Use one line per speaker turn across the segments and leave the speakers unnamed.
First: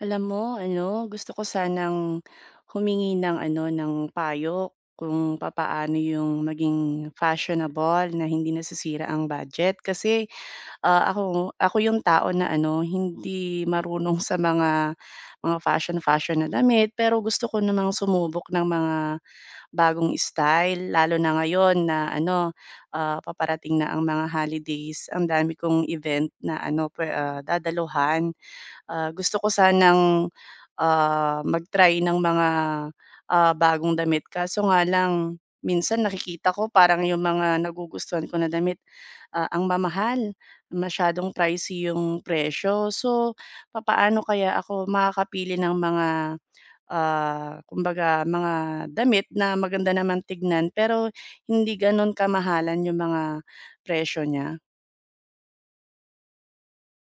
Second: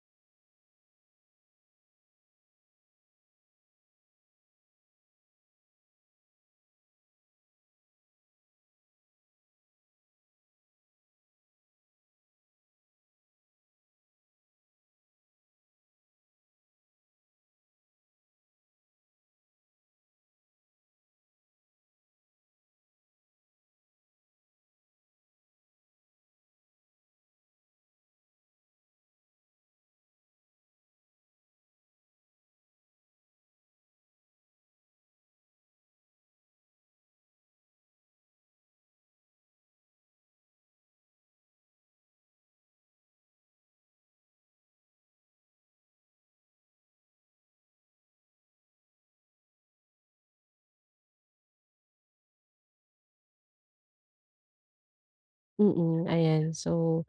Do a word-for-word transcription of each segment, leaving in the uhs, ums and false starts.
Alam mo ano, gusto ko sanang humingi ng ano, ng payo kung papaano yung maging fashionable na hindi nasisira ang budget. Kasi, ah, ako ako yung tao na ano, hindi marunong sa mga mga fashion-fashion na damit, pero gusto ko namang sumubok ng mga bagong style lalo na ngayon na ano, ah, paparating na ang mga holidays. Ang dami kong event na ano, pwe ah, dadaluhan. Ah, gusto ko sanang, ah, mag-try ng mga, ah, bagong damit kaso nga lang minsan nakikita ko parang yung mga nagugustuhan ko na damit, ah, ang mamahal, masyadong pricey yung presyo. So, papaano kaya ako makakapili ng mga, ah, kumbaga mga damit na maganda naman tignan pero hindi gano'n kamahalan yung mga presyo niya?
Mm, ayan. So,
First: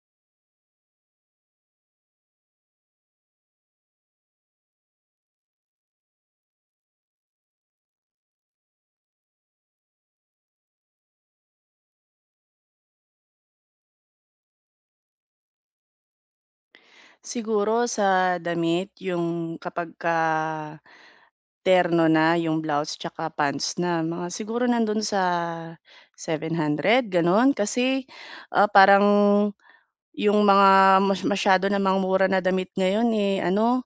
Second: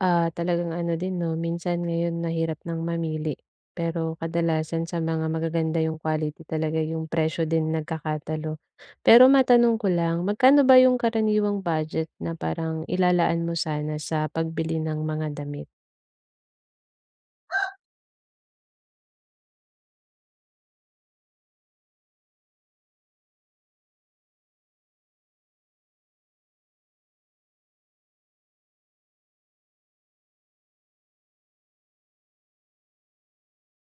ah, talagang ano din 'no, minsan ngayon nahirap ng mamili. Pero kadalasan sa mga magaganda yung quality talaga, yung presyo din nagkakatalo. Pero matanong ko lang, magkano ba yung karaniwang budget na parang ilalaan mo sana sa pagbili ng mga damit?
Siguro sa damit yung kapag ka terno na yung blouse tsaka pants na, mga siguro nandun sa seven hundred gano'n. Kasi, ah, parang yung mga mas masyado na mga mura na damit ngayon, eh, ano,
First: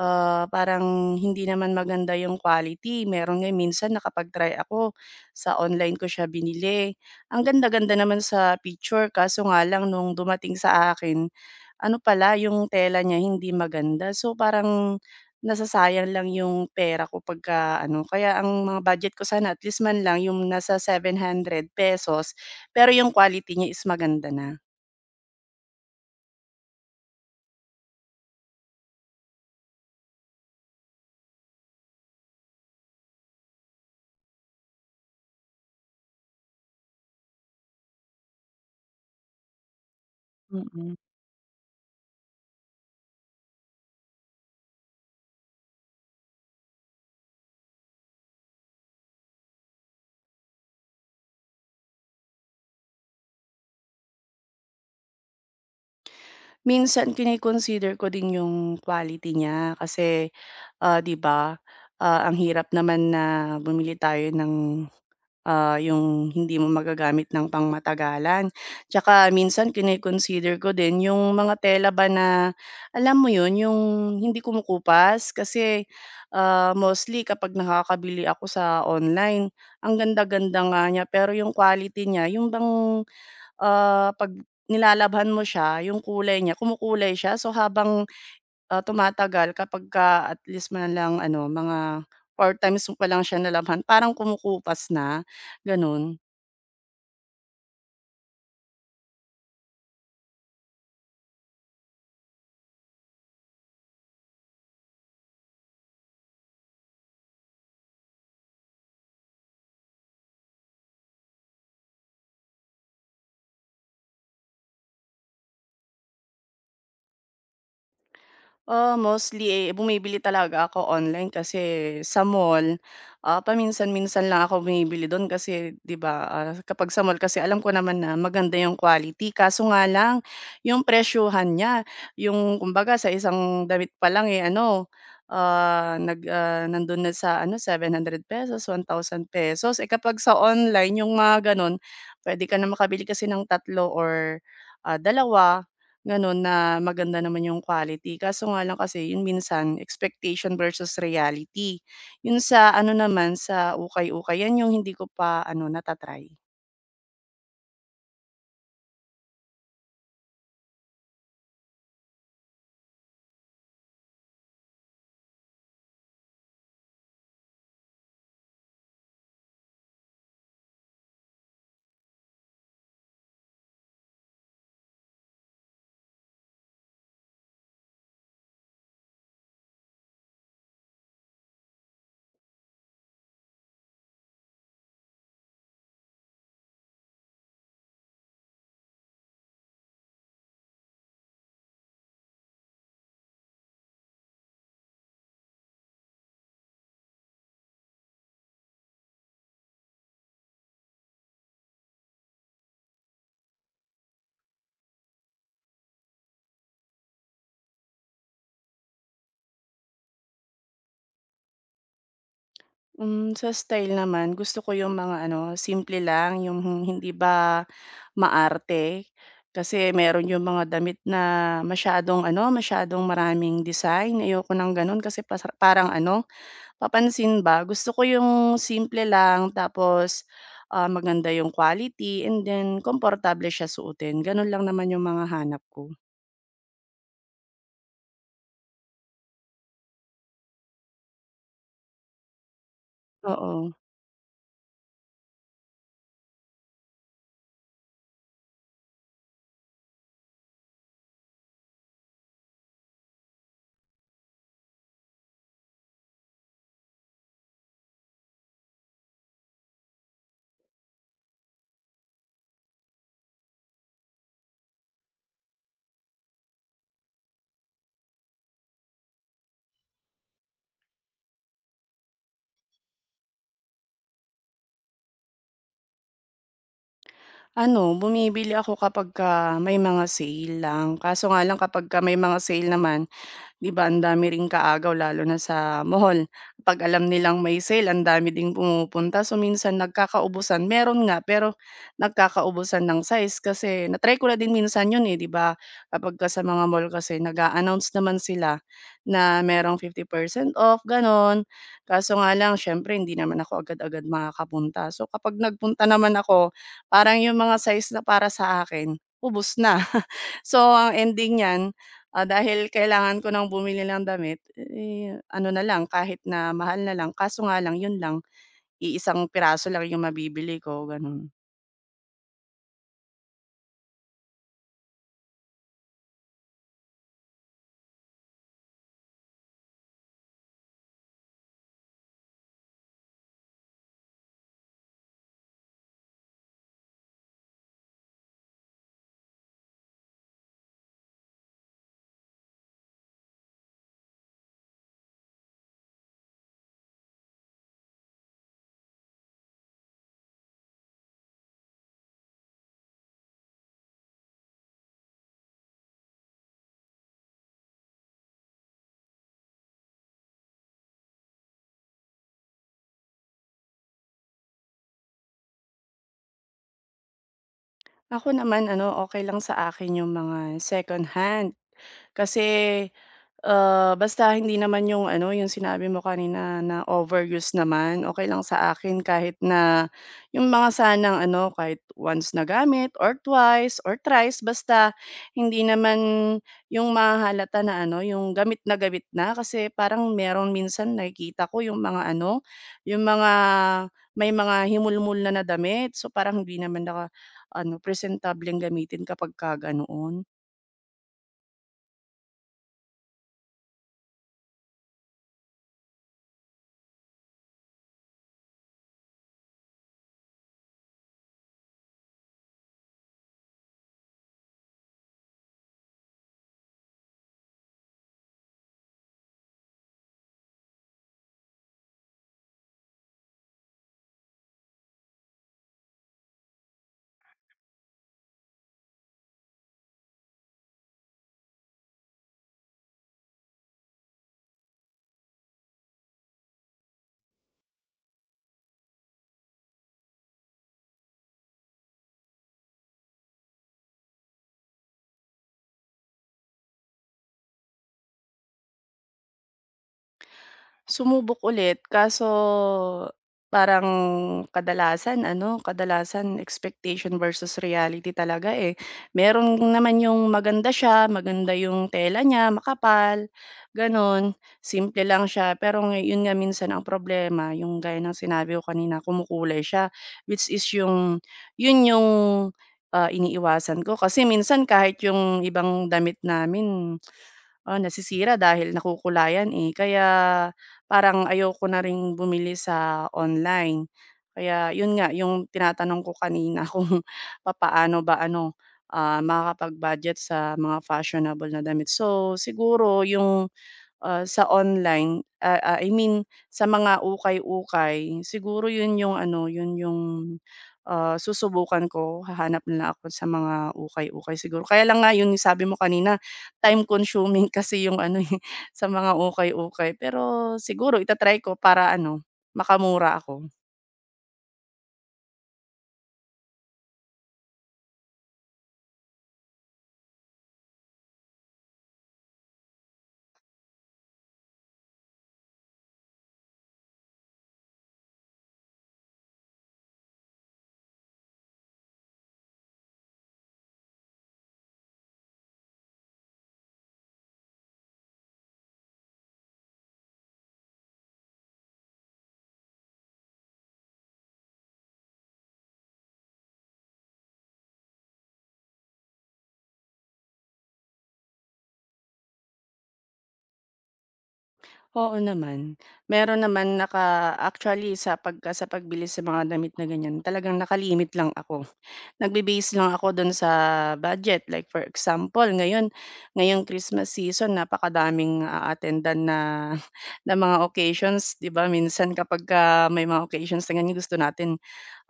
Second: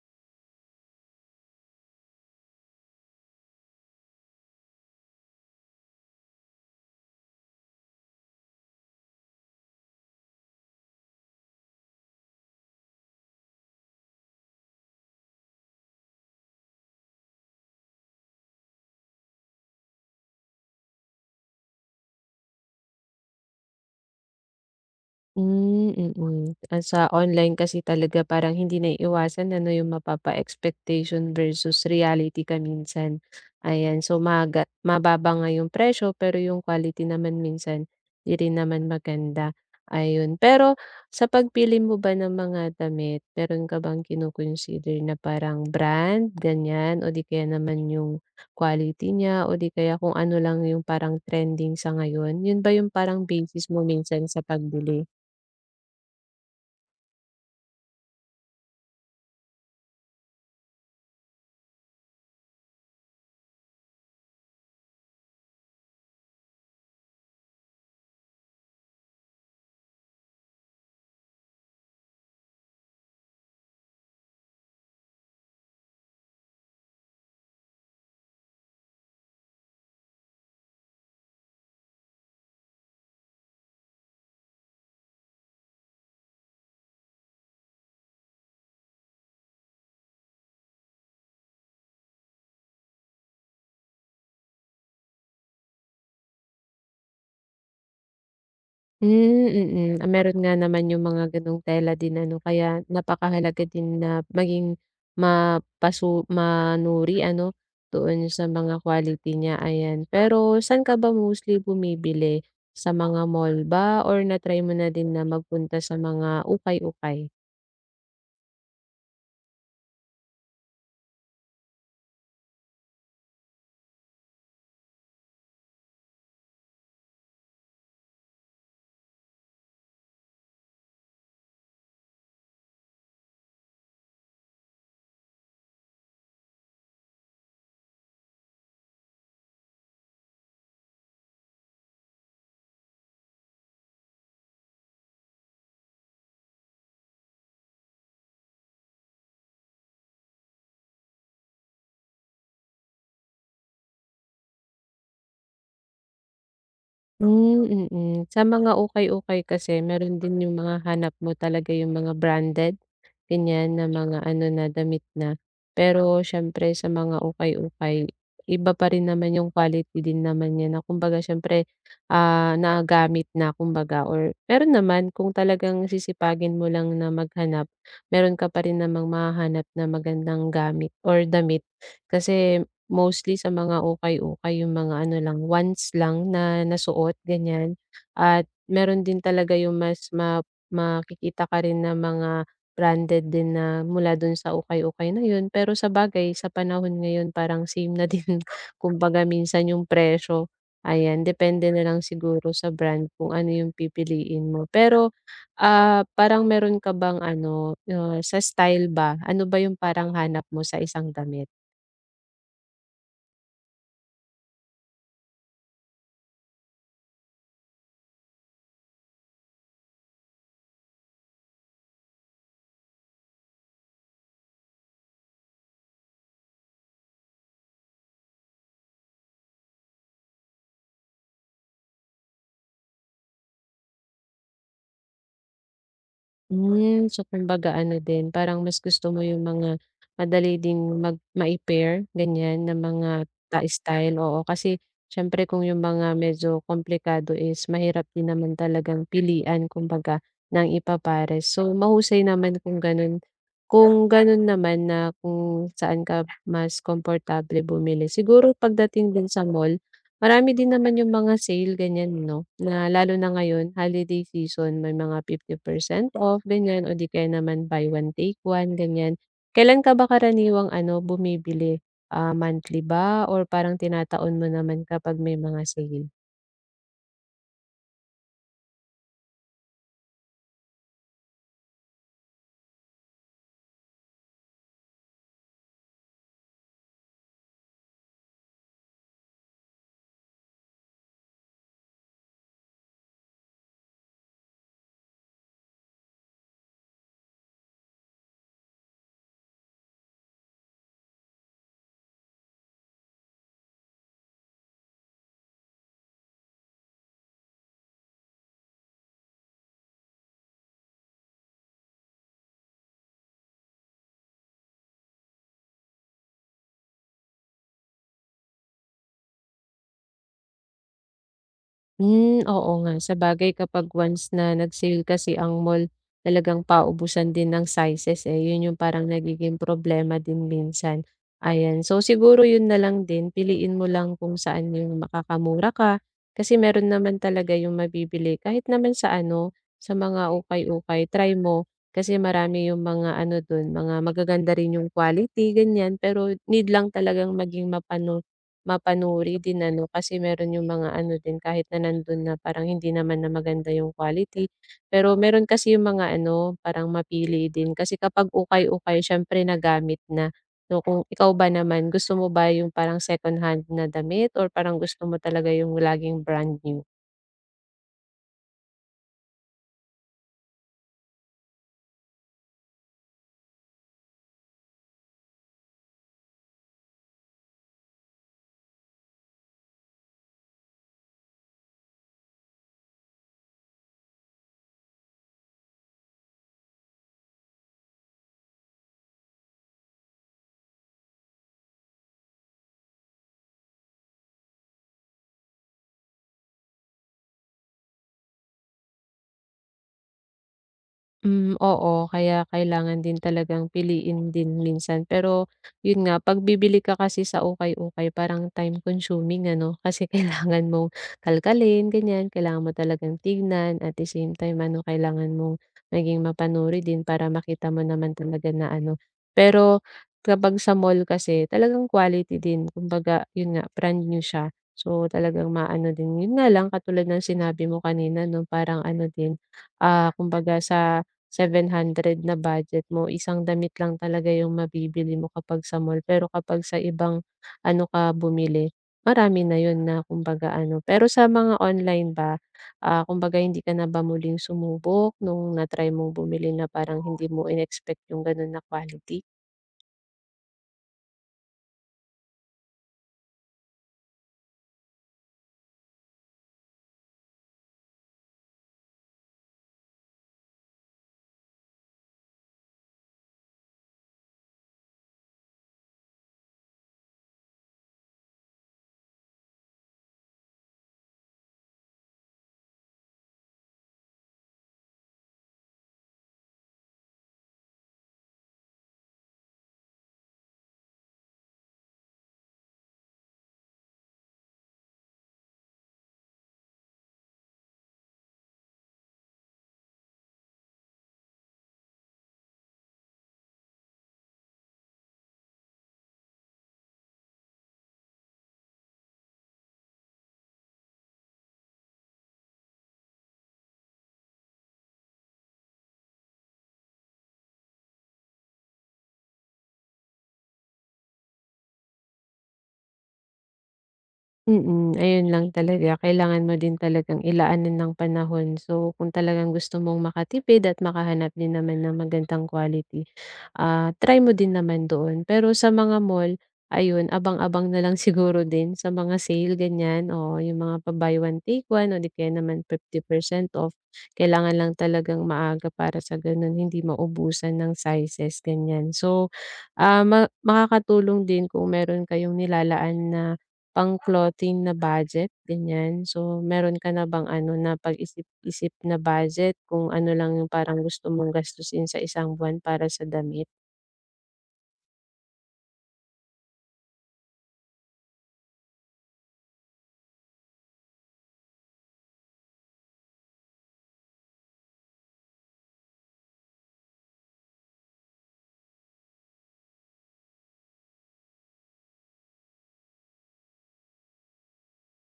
ah, parang hindi naman maganda yung quality. Meron nga minsan nakapag-try ako, sa online ko siya binili. Ang ganda-ganda naman sa picture kaso nga lang nung dumating sa akin ano pala yung tela niya hindi maganda, so parang nasasayang lang yung pera ko pagka ano, kaya ang mga budget ko sana at least man lang yung nasa seven hundred pesos, pero yung quality niya is maganda na.
Hmm, mm. Ah, sa online kasi talaga parang hindi naiiwasan ano, yung mapapa-expectation versus reality ka minsan. Ayan, so maga mababa nga yung presyo pero yung quality naman minsan di rin naman maganda, ayun. Pero
Mm.
sa pagpili mo ba ng mga damit, meron ka bang kino na parang brand, ganyan o di kaya naman yung quality niya o di kaya kung ano lang yung parang trending sa ngayon? Yun ba yung parang basis mo minsan sa pagbili?
Minsan kini-consider ko din yung quality niya kasi, ah, 'di ba, ah, ang hirap naman na bumili tayo ng ah, yung hindi mo magagamit ng pangmatagalan. Tsaka minsan kine-consider ko din yung mga tela ba na alam mo yun, yung hindi kumukupas kasi, ah, mostly kapag nakakabili ako sa online, ang ganda-ganda nga niya pero yung quality niya yung bang, ah, 'pag nilalabhan mo siya yung kulay niya, kumukulay siya so habang Ah, tumatagal kapagka at least man lang ano, mga four times mo pa lang siya nalaman parang kumukupas na, gano'n.
Hmm, mm. Ah, meron nga naman yung mga gano'ng tela din ano, kaya napakahalaga din na maging mapasu manuri ano, doon sa mga quality niya, ayan. Pero saan ka ba mostly bumibili? Sa mga mall ba or na-try mo na din na magpunta sa mga ukay-ukay?
Ah, mostly, eh, bumibili talaga ako online kasi sa mall, ah, paminsan-minsan lang ako bumibili do'n kasi 'di ba, ah, kapag sa mall kasi alam ko naman na maganda yung quality kaso nga lang yung presyuhan niya, yung kumbaga sa isang damit pa lang, eh, ano, ah, nag ah, nando'n na sa ano seven hundred pesos one thousand pesos. Eh, kapag sa online yung mga gano'n, puwede ka na makabili kasi ng tatlo or, ah, dalawa. Gano'n na maganda naman yung quality kaso nga lang kasi yun minsan expectation versus reality. Yun sa ano naman sa ukay-ukay, yan yung hindi ko pa ano nata-try.
Hmm, mm. Sa mga ukay-ukay kasi meron din yung mga hanap mo talaga yung mga branded, ganyan na mga ano na damit na. Pero siyempre sa mga ukay-ukay, iba pa rin naman yung quality din naman niya na kumbaga siyempre, ah, nagagamit na kumbaga or meron naman kung talagang sisipagin mo lang na maghanap, meron ka pa rin namang mahahanap na magandang gamit or damit. Kasi mostly sa mga ukay-ukay yung mga ano lang, once lang na nasuot ganyan at meron din talaga yung mas ma makikita ka rin na mga branded din na mula dun sa ukay-ukay na yun. Pero sabagay sa panahon ngayon parang same na din kumbaga minsan yung presyo, ayan depende na lang siguro sa brand kung ano yung pipiliin mo. Pero, ah, parang meron ka bang ano, ah, sa style ba, ano ba yung parang hanap mo sa isang damit?
Hmm, sa style naman gusto ko yung mga ano simple lang yung hindi ba maarte. Kasi meron yung mga damit na masyadong ano, masyadong maraming design, ayoko ng gano'n kasi pasa parang ano, papansin ba? Gusto ko yung simple lang tapos, ah, maganda yung quality and then komportable siya suotin, gano'n lang naman yung mga hanap ko.
Hmm, so kumbaga ano din, parang mas gusto mo yung mga madali ding mag mai-pair, ganyan na mga ta
Oo,
style, oo. Kasi siyempre kung yung mga medyo komplikado is mahirap din naman talagang pilian kumbaga ng ipapares. So mahusay naman kung ganun. Kung ganun naman na kung saan ka mas komportable bumili. Siguro pagdating din sa mall marami din naman yung mga sale ganyan 'no, na lalo na ngayon holiday season may mga fifty percent off ganyan o di kaya naman buy one take one ganyan. Kailan ka ba karaniwang ano bumibili, ah, monthly ba or parang tinataon mo naman kapag may mga sale?
ano, bumibili ako kapagka may mga sale lang, kaso nga lang kapagka may mga sale naman, 'di ba ang dami ring kaagaw lalo na sa mall. 'Pag alam nilang may sale ang dami ding pumupunta, so minsan nagkakaubusan. Meron nga, pero nagkakaubusan ng size kasi na-try ko na din minsan 'yun, eh, 'di ba? Kapagka sa mga mall kasi nag-a-announce naman sila na merong fifty percent off, gano'n. Kaso nga lang siyempre hindi naman ako agad-agad makakapunta. So kapag nagpunta naman ako, parang 'yung mga size na para sa akin ubos na. So ang ending niyan, Ah, dahil kailangan ko ng bumili ng damit, eh, ano na lang, kahit na mahal na lang kaso nga lang yun lang, iisang piraso lang yung mabibili ko, gano'n.
Hmm, oo nga. Sabagay kapag once na nag-sale kasi ang mall, talagang paubusan din ng sizes, eh. Yun yung parang nagiging problema din minsan, ayan. So, siguro yun na lang din, piliin mo lang kung saan yung makakamura ka. Kasi meron naman talaga yung mabibili kahit naman sa ano, sa mga ukay-ukay, try mo. Kasi marami yung mga ano dun, mga magaganda rin yung quality, ganyan. Pero need lang talagang maging mapano mapanuri din ano, kasi meron yung mga ano din kahit na nandun na parang hindi naman na maganda yung quality. Pero meron kasi yung mga ano, parang mapili din kasi kapag ukay-ukay siyempre nagamit na. So kung ikaw ba naman, gusto mo ba yung parang second hand na damit or parang gusto mo talaga yung laging brand new?
Ako naman ano, okay lang sa akin yung mga second hand. Kasi, ah, basta hindi naman yung ano, yung sinabi mo kanina na overuse naman, okay lang sa akin kahit na yung mga sanang ano, kahit once na gamit or twice or thrice, basta hindi naman yung mahalata na ano, yung gamit na gamit na. Kasi parang meron minsan nakikita ko yung mga ano, yung mga may mga himulmul na na damit. So, parang hindi naman ako ano, presentableng gamitin kapagka ganoon.
Hmm, oo. Kaya kailangan din talagang piliin din minsan. Pero yun nga, 'pag bibili ka kasi sa ukay-ukay parang time consuming ano, kasi kailangan mong kalkalin, ganyan. Kailangan mo talagang tignan at the same time ano, kailangan mong maging mapanuri din para makita mo naman talaga na ano. Pero kapag sa mall kasi talagang quality din. Kumbaga yun nga, brand new siya. So, talagang maano din. Yun nga lang, katulad ng sinabi mo kanina 'no, parang ano din, ah, kumbaga sa seven hundred na budget mo, isang damit lang talaga yung mabibili mo kapag sa mall. Pero kapag sa ibang ano ka bumili, marami na yun na kumbaga ano. Pero sa mga online ba, ah, kumbaga hindi ka na ba muling sumubok nung na-try mong bumili na parang hindi mo inexpect yung ganun na quality?
Sumubok ulit kaso parang kadalasan ano, kadalasan expectation versus reality talaga, eh. Meron naman yung maganda siya, maganda yung tela niya, makapal, gano'n. Simple lang siya pero nga yun nga minsan ang problema yung gaya ng sinabi ko kanina, kumukulay siya, which is yung yun yung, ah, iniiwasan ko kasi minsan kahit yung ibang damit namin ah, nasisira dahil nakukulayan, eh. Kaya parang ayoko na ring bumili sa online. Kaya yun nga, yung tinatanong ko kanina kung papaano ba ano, ah, makakapag-budget sa mga fashionable na damit. So siguro yung ah, sa online, ah ah, I mean sa mga ukay-ukay, siguro 'yun yung ano, 'yun yung, ah, susubukan ko, hahanap na lang ako sa mga ukay-ukay siguro. Kaya lang nga 'yun yung sabi mo kanina, time consuming kasi yung ano, eh, sa mga ukay-ukay. Pero siguro itatry ko para ano, makamura ako.
Mm, ayun lang talaga kailangan mo din talagang ilaanan ng panahon. So, kung talagang gusto mong makatipid at makahanap din naman ng magandang quality, ah, try mo din naman doon. Pero sa mga mall, ayun abang-abang na lang siguro din sa mga sale ganyan, o yung mga pa-buy one take one o di kaya naman fifty percent off. Kailangan lang talagang maaga para sa ganun hindi maubusan ng sizes ganyan. So, ah, ma makakatulong din kung meron kayong nilalaan na pang-clothing na budget, ganyan. So, meron ka na bang ano, na pag isip isip na budget kung ano lang yung parang gusto mong gastusin sa isang buwan para sa damit?
Oo naman, meron naman naka actually sa pagka sa pagbili sa mga damit na ganiyan, talagang nakalimit lang ako. Nagbe-base lang ako dun sa budget, like for example ngayon, ngayong Christmas season napakadaming a-attendan na na mga occasions. 'Di ba minsan kapagka may mga occasions na ganyan gusto natin,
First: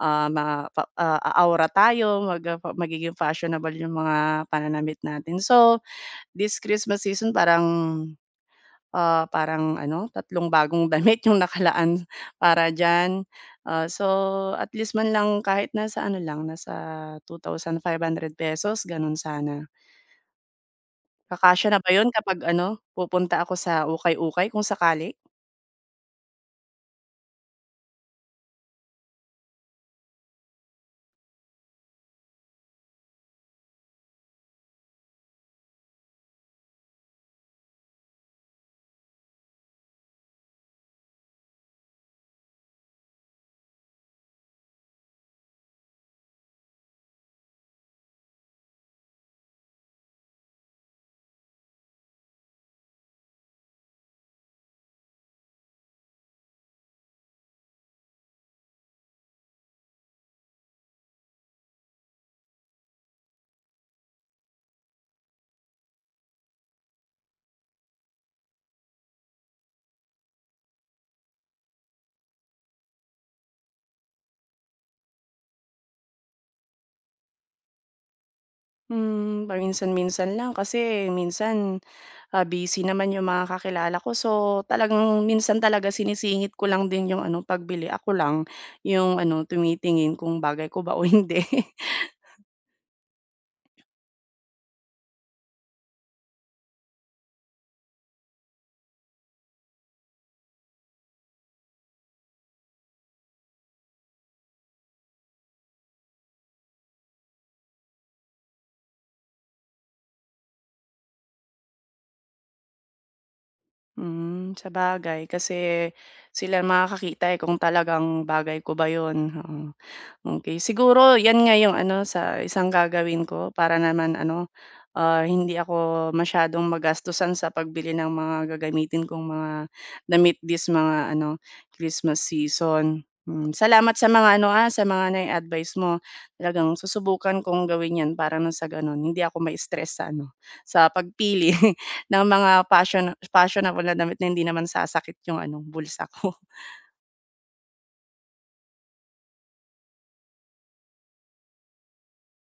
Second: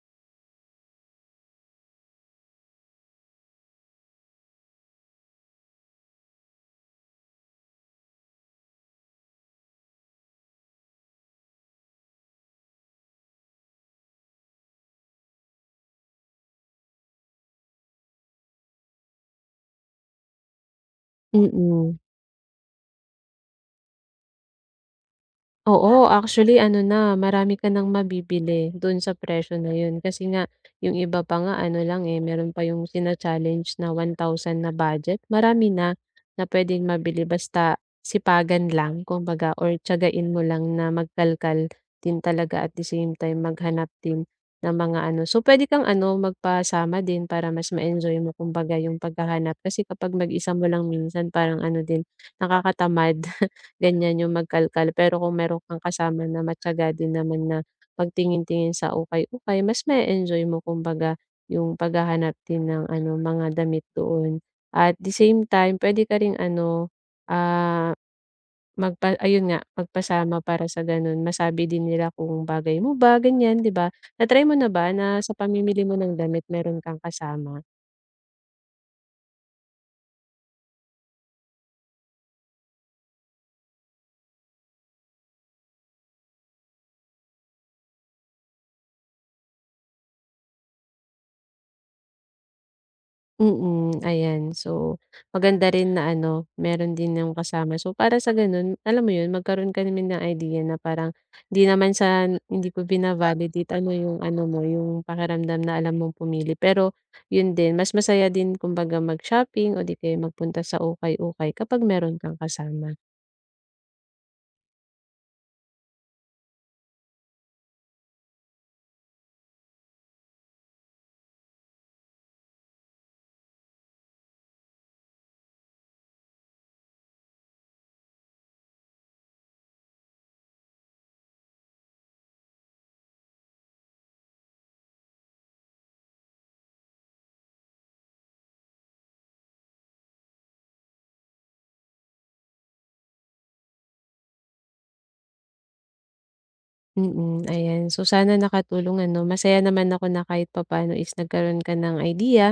ah, ma pa ah, aawra tayo mag ah, pa- magiging fashionable yung mga pananamit natin. So, this Christmas season parang ah, parang ano, tatlong bagong damit yung nakalaan para diyan. Ah, so at least man lang kahit nasa ano lang, nasa two thousand five hundred pesos gano'n sana. Kakasya na ba
Mm.
'yun kapag ano, pupunta ako sa ukay-ukay kung sakali?
Oo, actually ano na, marami ka ng mabibili doon sa presyo na yun kasi nga yung iba pa nga ano lang, eh, meron pa yung sina challenge na one thousand na budget. Marami na na puwedeng mabili basta sipagan lang kumbaga or tiyagain mo lang na magkalkal din talaga at the same time maghanap din ng mga ano so puwede kang ano, magpasama din para mas ma-enjoy mo kumbaga yung paghahanap kasi kapag mag-isa mo lang minsan parang ano din, nakakatamad. Ganyan yung magkalkal, pero kung meron kang kasama na matiyaga din naman na magtingin-tingin sa ukay-ukay, mas ma-e-enjoy mo kumbaga yung paghahanap din ng ano, mga damit doon. At the same time, pwede ka ring ano, ah, magpa ayun nga, magpasama para sa gano'n masabi din nila kung bagay mo ba, ganyan, 'di ba? Na-try mo na ba na sa pamimili mo ng damit meron kang kasama?
Hmm, paminsan-minsan lang kasi minsan, ah, busy naman yung mga kakilala ko so talagang minsan talaga sinisingit ko lang din yung ano pagbili, ako lang yung ano tumitingin kung bagay ko ba o hindi.
Mm, ayan. So, maganda rin na ano, meron din ng kasama. So, para sa gano'n, alam mo 'yun, magkaroon ka naman ng idea na parang hindi naman sa hindi ko bina-validate ano yung ano mo, yung pakiramdam na alam mong pumili. Pero 'yun din, mas masaya din kumbaga mag-shopping o di kaya magpunta sa ukay-ukay kapag meron kang kasama.
Hmm, bagay kasi sila makakakita, eh, kung talagang bagay ko ba 'yun, oo. Okey, siguro 'yan nga yung ano sa isang gagawin ko para naman ano, ah, hindi ako masyadong magastusan sa pagbili ng mga gagamitin kong mga damit this mga ano, Christmas season. Hmm, salamat sa mga ano, ah, sa mga nai-advice mo. Talagang susubukan kong gawin 'yan para nang sa gano'n hindi ako ma-stress sa ano, sa pagpili ng mga fashion fashionable na damit na hindi naman sasakit yung ano, bulsa ko.
Mm, ayan. So, sana nakatulong ano, masaya naman ako na kahit papaano is nagkaroon ka ng idea,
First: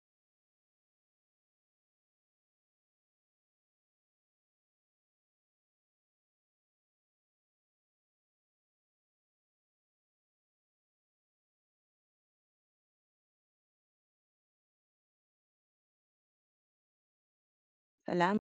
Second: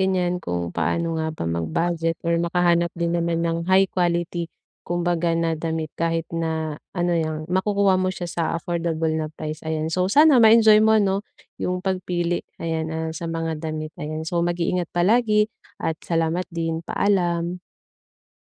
ganyan, kung paano nga ba mag-budget or makahanap din naman ng high quality kumbaga na damit kahit na ano 'yan, makukuha mo siya sa affordable na price, ayan. So, sana ma-enjoy mo 'no, yung pagpili, ayan, ah, sa mga damit, ayan. So, mag-iingat palagi at salamat din. Paalam.
Salam